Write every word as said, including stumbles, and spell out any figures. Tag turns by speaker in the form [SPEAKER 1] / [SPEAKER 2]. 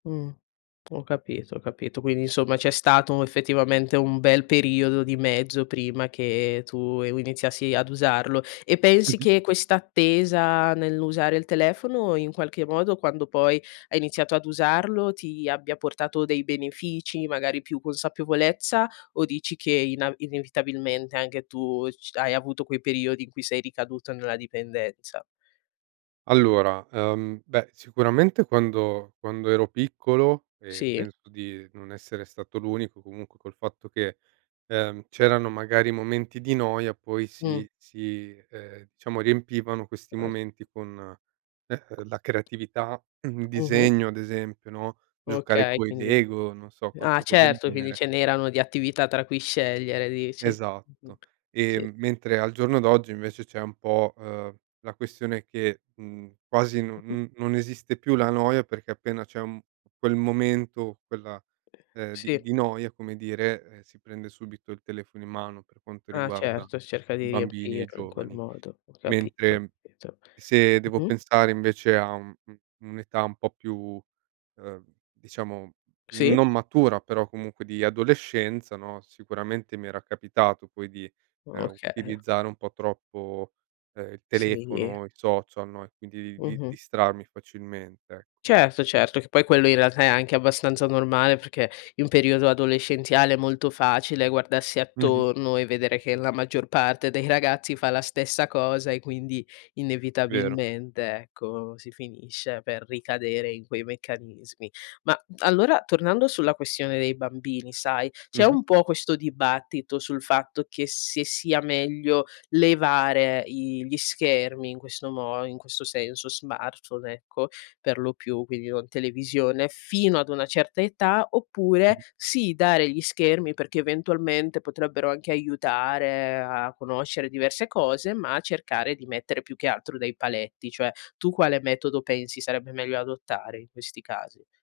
[SPEAKER 1] Mhmm. Ho capito ho capito. Quindi, insomma, c'è stato effettivamente un bel periodo di mezzo prima che tu iniziassi ad usarlo. E pensi
[SPEAKER 2] Mh-mh.
[SPEAKER 1] che questa attesa nell'usare il telefono in qualche modo quando poi hai iniziato ad usarlo, ti abbia portato dei benefici? Magari più consapevolezza? O dici che ina inevitabilmente anche tu c hai avuto quei periodi in cui sei ricaduto nella dipendenza?
[SPEAKER 2] Allora, uhm, beh, sicuramente quando quando ero piccolo e
[SPEAKER 1] Sì.
[SPEAKER 2] penso di non essere stato l'unico comunque col fatto che, ehm, c'erano magari momenti di noia poi
[SPEAKER 1] Mh.
[SPEAKER 2] si si, eh, diciamo riempivano questi
[SPEAKER 1] [unintelligible]
[SPEAKER 2] momenti con, ehm, la creatività, un
[SPEAKER 1] Mh-mh.
[SPEAKER 2] disegno ad esempio, no, giocare
[SPEAKER 1] Okay,
[SPEAKER 2] coi
[SPEAKER 1] quindi
[SPEAKER 2] lego, non so
[SPEAKER 1] ah,
[SPEAKER 2] qualcosa del
[SPEAKER 1] certo, quindi
[SPEAKER 2] genere.
[SPEAKER 1] ce n'erano di attività tra cui scegliere, dici. Mh-mh.
[SPEAKER 2] Esatto. E
[SPEAKER 1] Sì.
[SPEAKER 2] mentre al giorno d'oggi invece c'è un po', uhm, la questione che, mh, quasi non
[SPEAKER 1] Mh-mh.
[SPEAKER 2] n non esiste più la noia perché appena c'è un quel momento, quella ehm, di
[SPEAKER 1] Sì.
[SPEAKER 2] di noia come dire, eh, si prende subito il telefono in mano per quanto
[SPEAKER 1] Ah,
[SPEAKER 2] riguarda
[SPEAKER 1] certo, cerca
[SPEAKER 2] i
[SPEAKER 1] di
[SPEAKER 2] bambini e i
[SPEAKER 1] riempirlo in quel
[SPEAKER 2] giovani.
[SPEAKER 1] modo. Ho capito,
[SPEAKER 2] Mentre
[SPEAKER 1] pito
[SPEAKER 2] se devo
[SPEAKER 1] Mh-mh.
[SPEAKER 2] pensare invece a u u un'età un po' più, ehm, diciamo,
[SPEAKER 1] Sì.
[SPEAKER 2] non matura però comunque di adolescenza, no, sicuramente mi era capitato poi di, ehm,
[SPEAKER 1] Okay.
[SPEAKER 2] utilizzare un po' troppo, ehm, il
[SPEAKER 1] Sì.
[SPEAKER 2] telefono, i social, no, e quindi di
[SPEAKER 1] Mh-mh.
[SPEAKER 2] distrarmi facilmente, ecco.
[SPEAKER 1] Certo, certo, che poi quello in realtà è anche abbastanza normale perché in periodo adolescenziale è molto facile guardarsi
[SPEAKER 2] Mh-mh.
[SPEAKER 1] attorno e vedere che la maggior parte dei ragazzi fa la stessa cosa e quindi
[SPEAKER 2] Vero.
[SPEAKER 1] inevitabilmente, ecco, si finisce per ricadere in quei meccanismi. Ma allora tornando sulla questione dei bambini, sai. C'è
[SPEAKER 2] Mh-mh.
[SPEAKER 1] un po' questo dibattito sul fatto che se sia meglio levare i gli schermi in questo mo in questo senso, smartphone ecco, per lo più, quindi non televisione, fino ad una certa età, oppure
[SPEAKER 2] Mh-mh.
[SPEAKER 1] sì dare gli schermi perché eventualmente potrebbero anche aiutare a conoscere diverse cose, ma cercare di mettere più che altro dei paletti. Cioè, tu quale metodo pensi sarebbe meglio adottare in questi casi?